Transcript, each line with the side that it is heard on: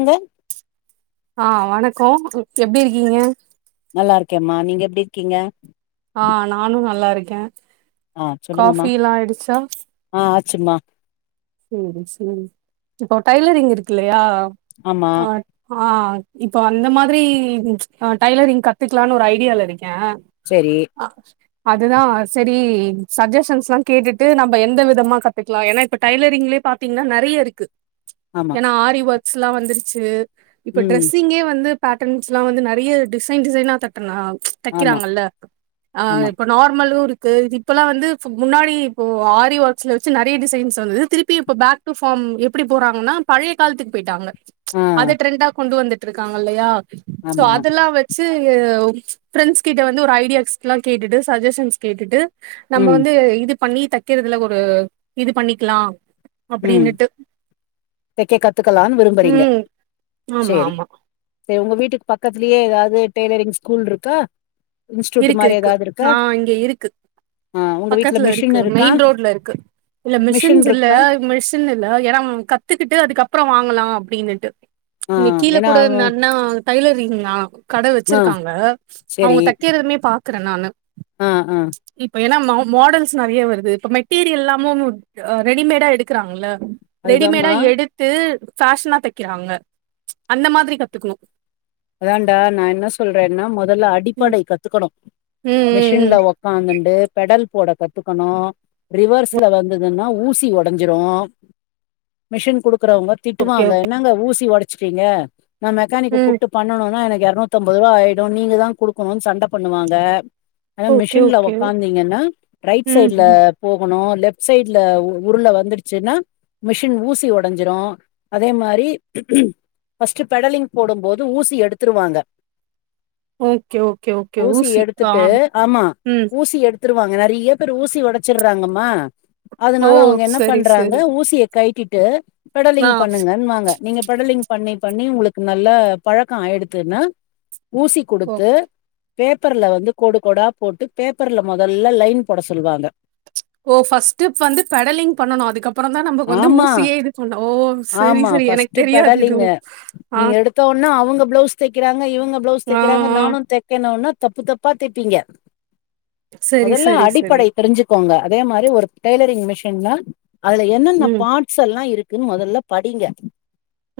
left: எங்க
right: ஆ வணக்கோ எப்டி இருக்கீங்க
left: நல்லா இருக்கேம்மா நீங்க எப்டி இருக்கீங்க
right: ஆ நானு நல்லாருக்கே
left: ஆ சொல்லுங்கம்மா ஆ ஆச்சுமா
right: செரி செரி இப்போ டைலரிங் இருக்குல்லையா
left: ஆமா
right: ஆ ஆ இப்போ அந்த மாதிரி டைலரிங் கத்துக்லான் ஒரு ஐடியால இருக்கே
left: செரி
right: ஆ அதுதா சரி சஜஷன்ஸ்லா கேட்டுட்டு நம்ம எந்த விதமா கத்துக்லா ஏன்னா இப் டைலரிங்லே பாத்தீங்னா நெறைய இருக்கு
left: ஆமா
right: ஏன்னா ஆரி ஒர்க்ஸ்லா வந்துருச்சு இப்ப
left: ம்
right: டிரெஸ்ஸிங்கே வந்து பேட்டன்ஸ்லா‌ வந்து நெரிய டிசைன் டிசைனா தட்டனா இந்த
left: ஆமா
right: தைக்கராங்ள அ
left: ஆமா
right: இப்போ நார் மலுருக்கு இது இப்பெல்லா வந்து முன்னாடி இப்போ ஆரி ஒர்க்ஸ்ல வச்சு நறைய டிசைன்ஸ் வந்தது திருப்பியு இப்ப பேக் டு ஃபார்ம் எப்டி போறாங்கன்னா பழைய காலத்துக்கு போயிட்டாங்க
left: ஆ
right: அத ட்ரெண்டா கொண்டு வந்துட்ருக்காங்க இல்லையா சோ
left: ஆமா
right: அதெல்லா வெச் சி பிரெண்ட்ஸ் கிட்ட வந்து ஒரு ஐடியாஸ் எல்லா கேட்டுட்டு சஜஷன்ஸ் கேட்டுட்டு நம்ம
left: ம்
right: வந்து இது பண்ணி தைக்கறதுல ஒரு இது பண்ணிக்கலா
left: ம்
right: அப்டின்னுட்டு
left: தேய்க்க கத்துக்கலாம்னு விரும்புறீங்க
right: ம் ஆமா
left: சேரி
right: ஆமா
left: சேர் உங்க வீட்டுக்கு பக்கத்துலேயே ஏதாது டெ்லரிங் ஸ்கூல் இருக்கா இன்ஸ்டியூட்
right: இருக்கு
left: மாரி
right: இருக்கு
left: ஏதாவது இருக்கா
right: நா இங்க இருக்கு
left: ஆ உங்க வீட்ல
right: பக்கத்துல
left: மிஷின்
right: இருக்கு
left: இருக்கா
right: மெயின் ரோட்லருக்கு இல்ல
left: மிஷின்
right: மிஷின்ஸ் இல்ல
left: இருக்கா
right: மிஸ் தின் இல்ல ஏனா கத்துக்கிட்டு அதுக்கரோ வாங்கலா அப்டின்னுட்டு
left: ஆ
right: இங்க கீழே
left: ஏன்னா
right: கூட அந்த
left: அவன்
right: அண்ண டைய்லரிங் தா கட
left: ஆ
right: வச்சிருக்காங்க அவங்க
left: செரி
right: தைக் [unintelligible] மே பாக்குறே நானு
left: ஆ ஆ
right: இப்ப ஏன்னா மா மாடல்ஸ் நெறையா வருது இப்ப மெட்டீரியல்லாமு ரெடிமேடா எடுக்றாங்கல்ல ரெடிமேடா
left: அதுதாம்மா
right: எடுத்து பேஷனா தைக்கிறாங்க அந்த மாதிரி கத்துக்கணு
left: அதாண்டா நா என்ன சொல்றேன்னா மொதல்ல
right: ம்
left: அடிப்படை கத்துக்கணு மேஸ் டின்ல
right: ம் ம் ம்
left: ஒக்காந்துண்டு பெடல் போட கத்துக்கணு ரிவர்ஸ்ல வந்ததுன்னா ஊசி ஒடஞ்சிரு மிஷின் குடுக்குறவங்க
right: ஓகே
left: திட்டுவாங்க
right: ஓகே
left: என்னங்க ஊசி ஒடச்சிட்டீங்க நா மெக்கானிக்க
right: ம்
left: கூப் விட்டு பண்ணனுனா எனக்கு இரநூத் அம்பது ரூபா ஆயிடு நீங்க தா குடுக்கணும்னு சண்ட பண்ணுவாங்க ஆ
right: ஓகே
left: மிஷின்ல
right: ஓகே
left: உக்காந்தீங்கன்னா ரைட்
right: ம்
left: சைட்ல
right: ம்
left: போகணு லெப்ட் சைட்ல உருல வந்துடுச்சுன்னா மிஷின் ஊசி ஒடைஞ்சிரு அதே மாரி பஸ்ட்டு பெடலிங் போடும் போத் ஊசி எடுத்துருவாங்க
right: ஓகே ஓகே ஓகே
left: ஊசி
right: ஆ
left: எடுத்துட்டு ஆமா
right: ம்
left: ஊசி எடுத் எடுத்துருவாங்க நெறியா பேர் ஊசி உடச்சிர்றாங்கம்மா
right: ஓ
left: அதனால அவங்க என்ன
right: சரி
left: பண்றாங்க
right: சரி
left: ஊசிய கைட்டிட்டு
right: ஆ
left: பெடலிங் பண்ணுங்கன் வாங்க நீங்க பெடலிங் பண்ணி பண்ணி உங்களுக்கு நல்ல பழக்கோ ஆயிடுத்துன்னு ஊசி
right: ஓ
left: கொடுத்து பேப்பர்ல வந்து கோடு கோடா போட்டு பேப்பர்ல மொதல்ல லைன் போட சொல்லுவாங்க
right: ஓ பஸ்ட்ப் வந்து பெடலிங் பண்ணனு அதுக்கப்ரோ தா நமக்கு வந்து
left: ஆமா
right: ஊசியே இது பண்ணோ ஓ செரி செரி எனக்
left: பஸ்ட் பெடலிங்கு
right: ஆ
left: இன்னா அவங்க பிளவுஸ் தெக்கிறாங்க இவங்க பிளவுஸ்
right: ஆ,
left: தெக்கிறாங்க
right: ஆ.
left: நானு தெக்கணுனு தப்பு தப்பா பாத்துடீங்க
right: சரி,
left: மொதல்ல
right: சரி, சரி.
left: அடிப்படை தெரிஞ்சுக் கோங்க அதே மாரி ஒரு டெய்லரிங் மிஷின்னா அதுல என்னென்ன
right: ம்,
left: பாட் ட்ஸ் எல்லா இருக்குன்னு மொதல்ல படிங்க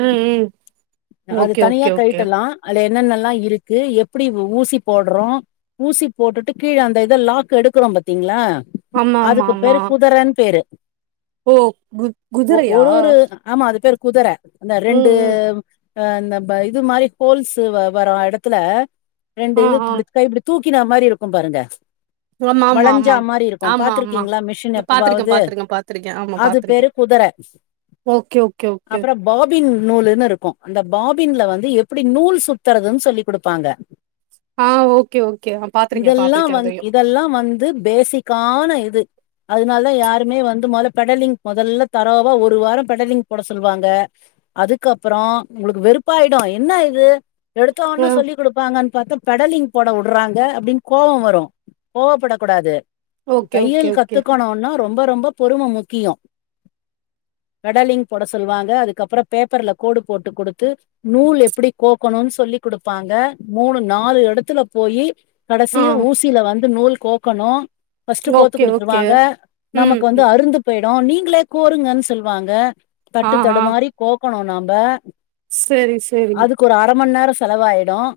right: ம் ம்
left: அது
right: ஓகே ஓக்
left: தனியா கழுட்டலா அதுல என்னென்னல்லா இருக்கு எப்டி ஊசி போடுறோ ஊசி போட்டுட்டு கீழ அந்த இத லாக் எடுக்கறோ பாத்தீங்ளா
right: ஆமா, ஆமா,
left: அதுக்கு
right: ஆமா.
left: பேரு குதரன்னு பேரு
right: ஓ குத்
left: ஒ
right: குதுரையா
left: ஒரு ஒரு ஆமா அது பேர் குதர அந்த ரெண்டு அ இந்த வ இது மாரி ஹோல்ஸ் வ வர இடத்துல ரெண்டு
right: ஆ,
left: இது
right: ஆ.
left: இப்டி கைப்பிடி தூக் க்கின மாரி இருக்கும் பாருங்க
right: ஆமா, ஆமா,
left: வளைஞ்சா
right: ஆமா.
left: மாரி இருக்கும்
right: ஆமா, ஆமா.
left: பாத்திருக்கீங்களா மிஷின்
right: பார்த்துருக்கேன்,
left: எப்பவாது
right: பார்த்துருக்கேன், பார்த்துருக்கேன். ஆமா,
left: அது பேரு
right: பார்த்துருக்கேன்.
left: குதர
right: ஓகே ஓகே ஓகே
left: அப்பறோ பாபின் நூல்ன்னு இருக்கும் அந்த பாப் பின்ல வந்து எப்டி நூல் சுத்துறதுன்னு சொல்லி் குடுத்தாங்க
right: ஆ, ஓகே, ஓகே. ஆ பார்த்துருக்கேன்,
left: இதெல்லாம்
right: பார்த்துருக்கேன்
left: வந்
right: அதையும்.
left: இதெல்லாம் வந்து பேசிக் காண இது அதனால தான் யாருமே வந்து மொதல பெடலிங் மொதல்ல தரவா ஒரு வாரோ பெடலிங் போட சொல்லுவாங்க அதுக்கு அப்பறோ உங்களுக்கு வெறுப்பாயிடும் என்ன இது எடுத்த
right: அ,
left: ஒன்னே சொல்லி குடுப்பாங்கன்னு பாத்தா பெடலிங் போட உடுறாங்க அப்டின்னு கோவோம் வரும் கோவப்படக்க கூடாது
right: ஓகே, ஓகே,
left: தையல்
right: ஓகே.
left: கத்துக்கணுன்னா ரொம்ப ரொம்ப பொறும முக்கியோ பெடலிங் போட சொல்லுவாங்க அதுக்கு அப்பறோ பேப்பர்ல கோடு போட்டு குடுத்து நூலு எப்டி கோக்கணுன்னு சொல்லி் குடுப்பாங்க மூணு நாலு இடத்துல போயி
right: ஆ,
left: கடைசில ஊசில வந்து நூல் கோக்கணும் பஸ்ட் கோத்து
right: ஓகே, ஓகே.
left: குடுத்துருவாங்க
right: ம்,
left: நமக்கு வந்து
right: ம்.
left: அறுந்து போய்டும் நீங்களே கோருங்கன்னு சொல்லுவாங்க
right: ஆ,
left: தட்டு தடு மாரி கோக்கணும் நாம்ப
right: செரி ஸ்
left: அதுக்கு ஒரு அரமண் நேரோ செலவாயிடும்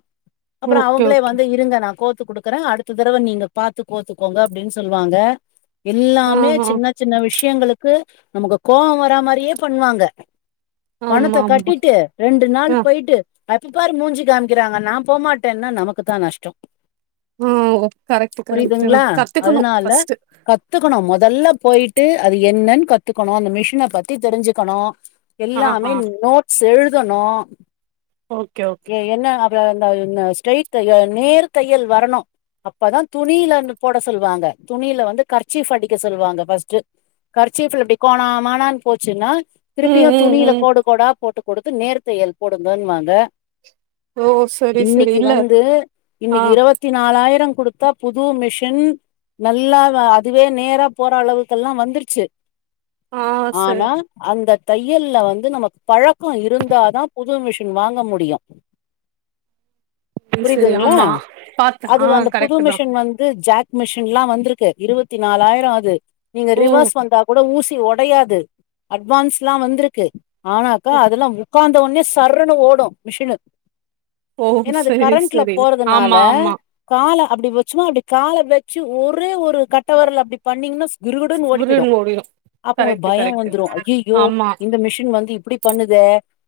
left: அப்பறோ
right: ஓகே,
left: அவங்களே
right: ஓகே.
left: வந்து இருங்க நான் கோத்து குடுக் க்குறேன் அடுத்த தடவ நீங்க பாத்து கோத்துக்கோங்க அப்டின்னு சொல்லுவாங்க
right: ஆ,
left: எல்லாமே
right: ஆ.
left: சின்ன சின்ன விஷயங்களுக்கு நமக்கு கோவோ வர மாரியே பண்ணுவாங்க பணத்த
right: ஆமா, ஆமா.
left: கட்டிட்டு ரெண்டு நாள்
right: ஆ,
left: போய்ட் டு எப்ப பாரு மூஞ்சிய காமிக்கிறாங்க நா போமாட்டேன்னா நமக்கு தான் நஷ்டோ
right: ஆ. கரெக்ட், கரெக்ட்
left: புரியுதுங்களா
right: தான். கத்துக்கணும்
left: அதனால
right: ஃபர்ஸ்ட்டு.
left: கத் கத்துக்கணும் மொதல்ல போய்ட்டு அது என்னன்னு கத்துக்கணு அந்த மிஷின பத்தி தெரிஞ்சுக்கணு
right: ஆ,
left: எல்லாமே
right: ஆ.
left: நோட்ஸ் எழுதணும்
right: ஓகே ஓக்
left: ஏ என்ன அது அந்த ந ஸ்டரைட் நேர் தையல் வரணும் அப்பதான் துணியிலருந்து போட சொல்வாங்க துணியில வந்து கர்சிஃப் அடிக்க சொல்வாங்க ஃபஸ்ட்டு கர்சிஃப்ல இப்டி கோணா மானான்னு போச்சுன்னா
right: ம்,
left: திருப்பியும்
right: ம்,
left: துணில
right: ம்.
left: கோடு கோடா போட்டு குடுத்து நேர்த் தையல் போடுங்கன்னு வாங்க
right: ஓ! சரி, சரி.
left: இன்னிக்கு
right: இல்ல.
left: வந்து
right: ஆ,
left: இன்னிக்கு இருவத் த்தி நாலாயிரம் குடுத்தா புது மிஷின் நல்லா‌ வ அதுவே நேரா போற அளவுக்கு எல்லாம் வந்துருச்சு
right: ஆ.
left: ஆனா
right: சரி,
left: அந்த தையல்ல வந்து நமக்கு பழக்கோ இருந்தா தான் புது மிஷின் வாங்க முடியும்
right: சரி.
left: புரியுதுங்களா
right: ஆமா. பாத்தேன். ஆ
left: அதுவ அந்த புது
right: கரெக்ட் தான்.
left: மிஷன் வந்து ஜாக் மிஷின்ல்லாம் வந்திருக்கு இருவத்தி நாலாயிரம் ஆது நீங்க
right: ஓ!
left: ரிவர்ஸ் வந்தா கூட ஊசி ஒடையாது அட்வான்ஸ்லாம் வந்திருக்கு ஆனாக்கா அதெல்லாம் மு உட்கார்ந்த ஒன்னே சர்ன்னு ஓடும் மிஷினு
right: ஓ!
left: ஏன்னா அது
right: சரி,
left: கரண்ட்ல
right: சரி. ஆமா,
left: போறதுனால
right: ஆமா.
left: காள அப்டி வச்சோமா அப்டி கால வச்சு ஒரே ஒரு கட்டவரல அப்டி பண்ணீங்கன்னா கிடுகிடுன்னு ஓடி
right: உருண்டு
left: போய்டும்
right: ஓடிரும்.
left: அப்ப உங்களுக்கு
right: கரெக்ட்,
left: பயம்
right: கரெக்ட்.
left: வந்துரும் ஐய்யய்யோ
right: ஆமா,
left: இந்த மிஷின் வந்து இப்டி பண்ணுதே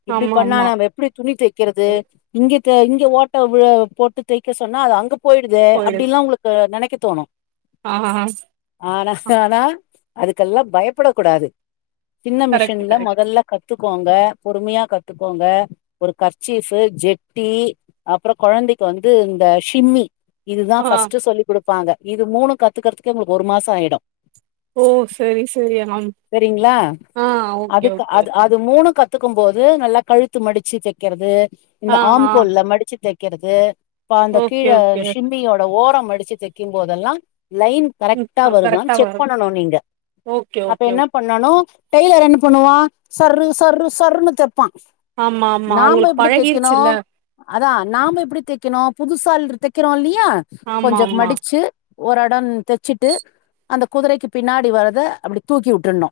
left: இப்டி
right: ஆமா,
left: பண்ணா
right: ஆமா.
left: நம்ப எப்டி துணி தக்கிறது இங்க க இங்க ஓட்ட போட்டு தய்க்க சொன்னா அது அங்க போய்டுது
right: போயிடுது.
left: அப்டின்ல்லா உங்களுக்கு நெனைக்க தோணு
right: ஆ ஆ ஆ
left: ஆனா ஆனா அதுக்கல்லா பயப்பட கூடாது சின்ன
right: கரெக்ட்,
left: மிஷின்ல
right: கரெக்ட்.
left: மொதல்ல கத்துக்கோங்க பொறுமயா கத்துக்கோங்க ஒரு கர்ச்சீஃப்ஃபு ஜெட்டி அப்றோ கொழந்தைக்கு வந்து இந்த ஷிம்மி இதுதா
right: ஆ.
left: ஃபர்ஸ்ட்டு சொல்லி குடுப்பாங்க இது மூணு கத்துக்கறதுக்கே ஒங்களுக்கு ஒரு மாசோ ஆயிடு
right: ஓ சேரி சேரி ஆ ஓகே ஓகே
left: இது மூணு கத்துக்கும்போது நல்லா கழுத்து மடிச்சு தக்கறது இந்த
right: ஆ, ஆ.
left: ஆம்கோல்ல மடிச்சு தை க்கறது ப்பஅந்த
right: ஓகே
left: கீழ
right: ஓகே
left: ஷிம்மியோட ஓரம் அடிச்சு தக்கிம்போதெல்லா லைன்
right: ம்
left: கரெக்ட்டா வருதான்
right: கரெக்டா
left: செக்
right: வரும்
left: பண்ணணு நீங்க
right: ஓகே
left: அப்ப
right: ஓகே
left: என்ன பண்ணனு டெய்லர் என்ன பண்ணுவா சர்ரு சர்ரு சர்ருன்னு தெப்பா
right: ஆமா ஆமா
left: நாம்ப
right: அவங்களுக்கு
left: எப்டி தய்க்கணு
right: பழகிருச்சுல்ல
left: அதா‌ நாம எப்டி தய்க்கணு புதுசாள்ரு தக்கிறோல்லயா
right: ஆமா
left: கொஞ்சோ
right: ஆமா
left: மடிச்சு ஒரு எடம் தச்சிட்டு அந்த குதிரைக்கு பின்னாடி வர்றத அப்டி தூக்கி விட்டுருனு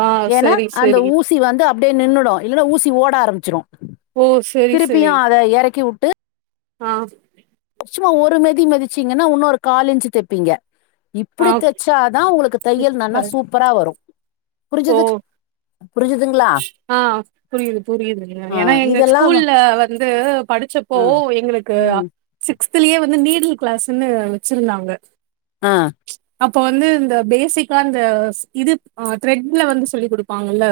right: ஆ
left: ஏன்னா
right: சரி
left: அந்த
right: சரி
left: ஊசி வந்து அப்டியே நின்னுடு இல்லன்னா ஊசி ஓட ஆரம்பிச்சிரு
right: ஓ சரி
left: திருப்பியு
right: சரி
left: அத எறக்கி வுட்டு
right: ஆ
left: சும்மா ஒரு மெதி மெதிச்சீங்கன்னா உன்னு ஒரு கால்லின்ச்சு தெப்பிங்க இ
right: ஆ
left: ப்டி தச்சாதா உங்களுக்கு தையல் நன்னா
right: கரெக்ட்
left: சூப்பரா வரு
right: ஓ
left: புரிஞ்சிது புரிஞ்சிது
right: ஆ புரிது புரிதுங்க
left: ஆ
right: ஏனா எங்க
left: இதெல்லா
right: ஸ்கூல்ல வந்து படிச்சப்போ
left: ஆ
right: எங்களுக்கு
left: ம்
right: சிக்ஸ்த்லயே வந்து நீடில் கிளாஸ்ன்னு வச்சிருந்தாங்க
left: ஆ
right: அப்ப வந்து இந்த பேஸிக்கா இந்த இது ஆ த்ரெட்ல வந்து சொல்லி குடுப்பாங்கல்ல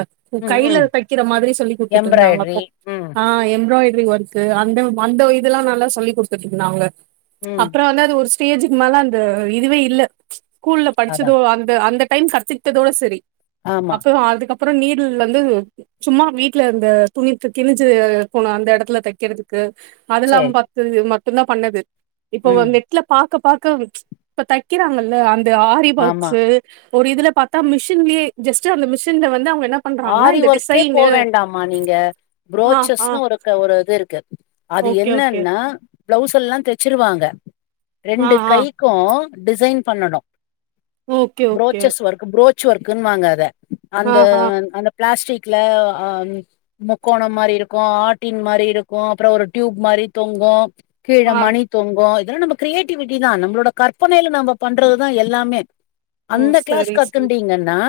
left: ம்
right: கைல
left: ம்
right: தைக்கிற மாதிரி சொல்லி குடுத்துட்ருந்தாங்க
left: எம்ப்ராய்டரி
right: அப்போ
left: ம்
right: ஆ எம்ப்ராய்ட்ரி ஒர்க்கு அந்த அந்த இதுல்லா நல்லா சொல்லி குடுத்துட்ருந்தாங்க
left: ம்
right: அப்றோ வந்து அது ஒரு ஸ்டேஜுக்கு மேல அந்த இதுவே இல்ல ஸ்கூல்ல
left: அதா
right: படிச்சதோ அந்த அந்த டைம் கத்துக்தோட செரி
left: ஆமா
right: அப்பறோ அதுக்கப்றோ நீ டில் வந்து சும்மா வீட்ல இந்த துணி கிழிஞ்சு போன அந்த எடத்துல தக்கறது க்கு அதுல்லாம்
left: சேரி
right: பாத்து மட்டுந்தா பண்ணது இப்ப
left: ம்
right: வந்து நெ ட்ல பாக்க பாக்க இப்ப தக்கிறாங்கல்ல அந்த ஆரி
left: ஆமா
right: வொர்க்ஸ்ஸு ஒரு இதுல பாத்தா மிஷின்லே ஜஸ்ட்டு அந்த மிஷின்ல வந்து அவுங்க என்ன பண்றாங்கன்னா
left: ஆரி
right: இந்த
left: ஒர்க்கே
right: டிசைனு
left: போவேண்டாமா நீங்க
right: ஆ ஆ
left: புரோச்சஸ்னு ஒரு க ஒரு இது இருக்கு அது
right: ஓகே ஓகே
left: என்னன்னா ப்ளவுஸ் எல்லா தச்சிருவாங்க
right: ஆ
left: ரெண்டு
right: ஆ
left: கைக்கு டிசைன் பண்ணனு
right: okay okay
left: brooches work brooch ஒர்க்குனுவாங்க அத
right: ஆ
left: அந்த
right: ஆ
left: அந்த ப்ளாஸ்டிக்ல முக்கோண மாரி இருக்கு ஆட்டின் மாரி இருக்கு அப்பறோ ஒரு டியூப் மாரி தொங்கு கீழ
right: ஆ
left: மணி தொங்கு இதெல்லா நம்ம கிரியேட்டிவிட்டி தா நம்ளோட கற்பனைல நம்ம பண்றதுதா எல்லாமே
right: ம்
left: அந்த க்ளாஸ்
right: சரி சரி
left: கத்துன்டீங்கன்னா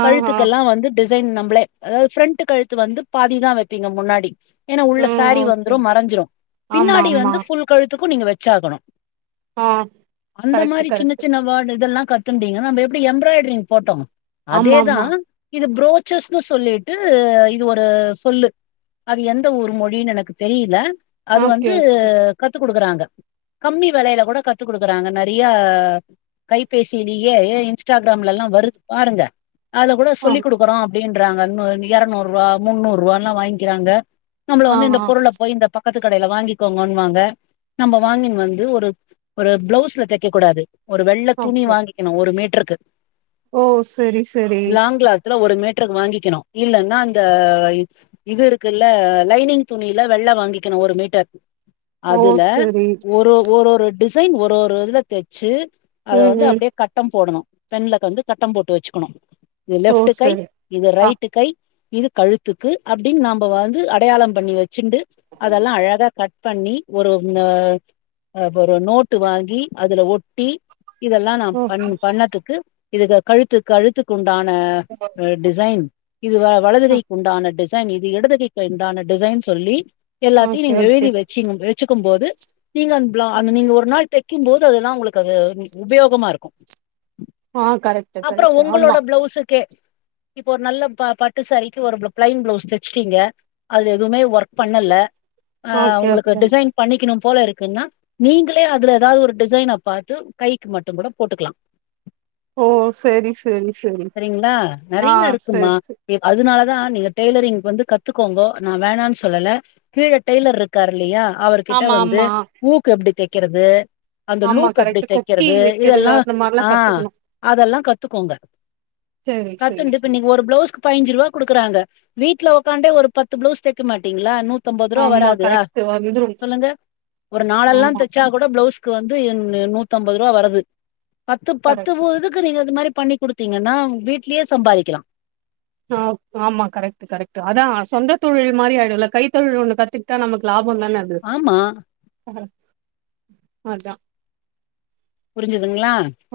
right: ஆ ஆ
left: கழுத்துக்கெல்லா வந்து டிசைன் நம்ளே அதாவ்து ஃப்ரென்ட்டு கழுத்து வந்து பாதி தா வப்பீங்க முன்னாடி ஏனா உள்ள
right: ம்
left: சாரீ
right: ஓகே
left: வந்துரு மறஞ்சிரு
right: ஆமா
left: பின்னாடி
right: ஆமா
left: வந்து ஃபுல் கழுத்துக்கு நீங்க வச்சாகணு
right: ஆ
left: அந்த
right: கரெக்ட்
left: மாரி சின்ன
right: கரெக்ட்
left: சின்ன வேர்டு இதெல்லா கத்துன்டீங்கனா நம்ப எப்டி எம்ப்ராய்ட்ரிங் போட்டோ
right: ஆமா
left: அதேதா
right: ஆமா
left: இது புரோச்சர்ஸ்ன்னு சொல்லிட்டு இது ஒரு சொல்லு அது எந்த ஊரு மொழினு எனக்கு தெரியில அது
right: ஓகே
left: வந்து கத்து குடுக்குறாங்க கம்மி வெலைல கூட கத்து குடுக்குறாங்க நெறைய கைபேசிலியே இன்ஸ்டாகிராம்லலா வருது பாருங்க அதுல கூட
right: ஆ
left: சொல்லி கொடுக்குறோ அப்டின்றாங்க இன்னு எரநூறுவா முன்னூறுவாலா வாங்க்கிக்குறாங்க நம்மள
right: ஆ
left: வந்து இந்த
right: ஆ
left: பொருள போய் இந்த ப கத்து கடையில வாங்கிக்கோங்கன்னுவாங்க நம்ம வாங்கின்னு வந்து ஒரு ஒரு பிளவுஸ்ல தைக்க கூடாது ஒரு வெள்ள துணி
right: ஓகே
left: வாங்கிக்கணு ஒரு மீட்டருக்கு
right: ஓ சரி சரி
left: துல ஒரு மீட்ருக்கு வாங்கிக்கணு இல்லன்னா அந்த இது இருக்குல்ல லைனிங் துணியில வெள்ள வாங்கிக்கணு ஒரு மீட்டர்
right: ஓ
left: அதுல
right: சரி
left: ஒரு ஒரு ஒரு டிசைன் ஒரு ஒரு இதுல தெச்சு அத
right: ம்
left: வந்து
right: ம்
left: அப்டியே கட்டம் போடணு பென்லக வந்து கட்டம் போட்டு வெச்சுக்கணு இது
right: ஓ
left: லெஃப்ட்டு
right: சரி
left: இது
right: ஆ
left: ரைட்டு கை இது கழுத்துக்கு அப்டின்னு நாம்ப வந்து அடையாளம் பண்ணி வச்சுண்டு அதெல்லா அழகா கட் பண்ணி ஒரு நோ அ ஒரு நோட்டு வாங்கி அதுல ஒட்டி இதெல்லா நா
right: ஓ
left: பண்
right: ஆ
left: பண்ணதுக்கு இதுக்கு கழுத்து கழுத்துக்குண்டான டிசைன் இது வ வலது கைக்கு உண்டான டிசைன் இது இடது கைக்கு உண்டான டிசைன் சொல்லி எல்லாத்தையு
right: ஓகே
left: நீங்க
right: ஓகே
left: எழுதி வச்சுங் வச்சுக்கும் போது நீங்க அந் ப்ளா அந்த நீங்க ஒரு நாள் தைக்கும் போது அதெல்லா உங்களுக்கு அது உபயோகமா இருக்கு
right: ஆ கரெக்
left: அப்புறோ உங்களோட பிளௌஸுக்கே இப்போ ஒரு நல்ல ப பட்டு சாரிக்கு ஒரு பிளா பிளைன் பிளவுஸ் தைச்சுட்டீங்க அது எதுமே ஒர்க் பண்ணல ஆ
right: ஓகே
left: உங்களுக்கு
right: ஓகே
left: டிசைன் பண்ணிக்கணு போல இருக்குன்னா நீங்களே அதுல ஏதாவது ஒரு டிசைன பாத்து கைக்கு மட்டு கூட போட்டுக்கலா
right: ஓ சேரி ச் சரி சரி
left: சரிங்களா
right: ஆ
left: நறைய
right: சரி
left: இருக்குமா
right: சரி
left: அதுனாலதா நீங்க டெய்லரிங் வந்து கத்துக்கோங்கோ நா வேணானு சொல்லல கீழே டெய்லர் இருக் கார்லயா அவர்கிட்ட
right: ஆமா
left: வந்து
right: ஆமா
left: ஊக் எப்டி தைக்கிறது அந்த
right: ஆமா
left: லூப் எப்டி
right: கரெக்ட் கொக்கி
left: தைக்கிறது
right: வைக்கிறது
left: இதுெல்லா
right: அந்த மாரிலா
left: ஆ
right: கத்துக்கணு
left: அதெல்லா கத்துக்கோங்க
right: சரி சரி
left: கத்துண்டு இப்ப
right: சரி
left: நீங்க ஒரு பிளவுஸ் பயின்ஜிருவா கொடுக்குறாங்க வீட்ல உக்காந்தா ஒரு பத்து பிளவுஸ் தைக்க மாட்டீங்களா நூ நூத்தம்பத்ரூபா
right: ஆமா
left: வராதா
right: கரெக்ட் வந்துரு
left: சொல்லுங்க ஒரு நாளெல்லா
right: ஆமா
left: தெச்சா கூட பிளவுஸ்க்கு வந்து நூத்தம்பது ரூபா வருது பத்து பத்து
right: கரெக்ட்
left: ஒரு இது க்கு நீங்க இது மாரி பண்ணி குடுத்தீங்கன்னா வீட்லேயே சம்பாதிக்கலா
right: ஆ ஆமா கரெக்ட் கரெக்ட் அதா சொந்த தொழில் மாரி ஆயிடுல கைத்தொழில் ஒண்ணு கத்துக்கிட்டா நமக்கு லாபோ தானே
left: ஆமா
right: ஆ அதா
left: புரிஞ்சுதுங்க்ளா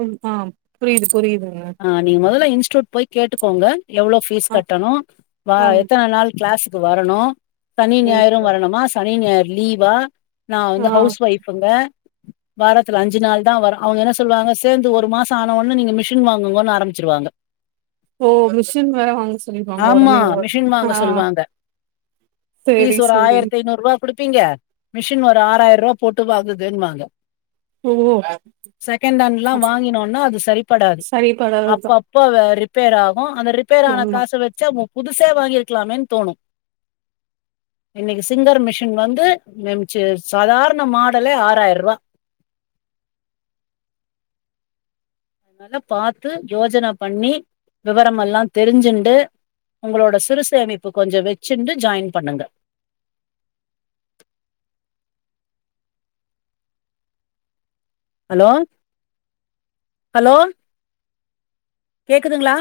right: ம் ஆ புரியுது புரியுது
left: ஆ நீங்க மொதல்ல இன்ஸ்டூயூட் போய் கேட்டுக்கோங்க எவ்ளோ ஃபீஸ்
right: ஆ
left: கட்டணு வ
right: ஆம்
left: எத்தன நாள் கிளாஸ்க்கு வரணு சனி ஞாயிரு
right: இருக்கு.
left: வரணுமா சனி ஞாயிற் லீவா நா
right: ஆ
left: வந்து ஹவுஸ் ஒயிஃபுங்க வாரத்துல அஞ்சு நாள் தா வரு அவங்க என்ன சொல்லுவாங்க சேர்ந்து ஒரு மாச ஆனவொன்னே நீங்க மிஷ் டின் வாங்குங்கன் ஆரம்பிச்சிருவாங்க
right: ஓ மிஷின் வேற வாங்க சொல்லிருவாங்க
left: ஆமா
right: ஒடனே இவ ஆ அ
left: பீஸ் ஒரு ஆயிரத்தி ஐநூறுவா குடுப்பீங்க மிஷின் ஒரு ஆறாயிருவா போட்டு வாங்குதுன்வாங்க
right: ஓ
left: செகண்ட் ஹேண்ட் ல்லா வாங்கினோனா அது சரிப்படாது
right: சரிப்படாதுதா
left: அப்பப்ப வே ரிப்பேர் ஆகு அந்த ரிப்பேர் ஆன
right: ஆமா
left: காச வெச்சு அவுங்க புதுசே வாங்கிருக்கலாமேன் தோணு இன்னிக்கு சிங்கர் மிஷின் வந்து ந மிச்சு சாதாரண மாடலே ஆறாய்ருவா அதனால பாத்து யோஜன பண்ணி விவரமெல்லா தெரிஞ்சுண்டு உங்களோட சிறுசேமிப்பு கொஞ்சோ வெச்சுண்டு ஜாய்ன் பண்ணுங்க ஹலோ ஹலோ கேக்குதுங்ளா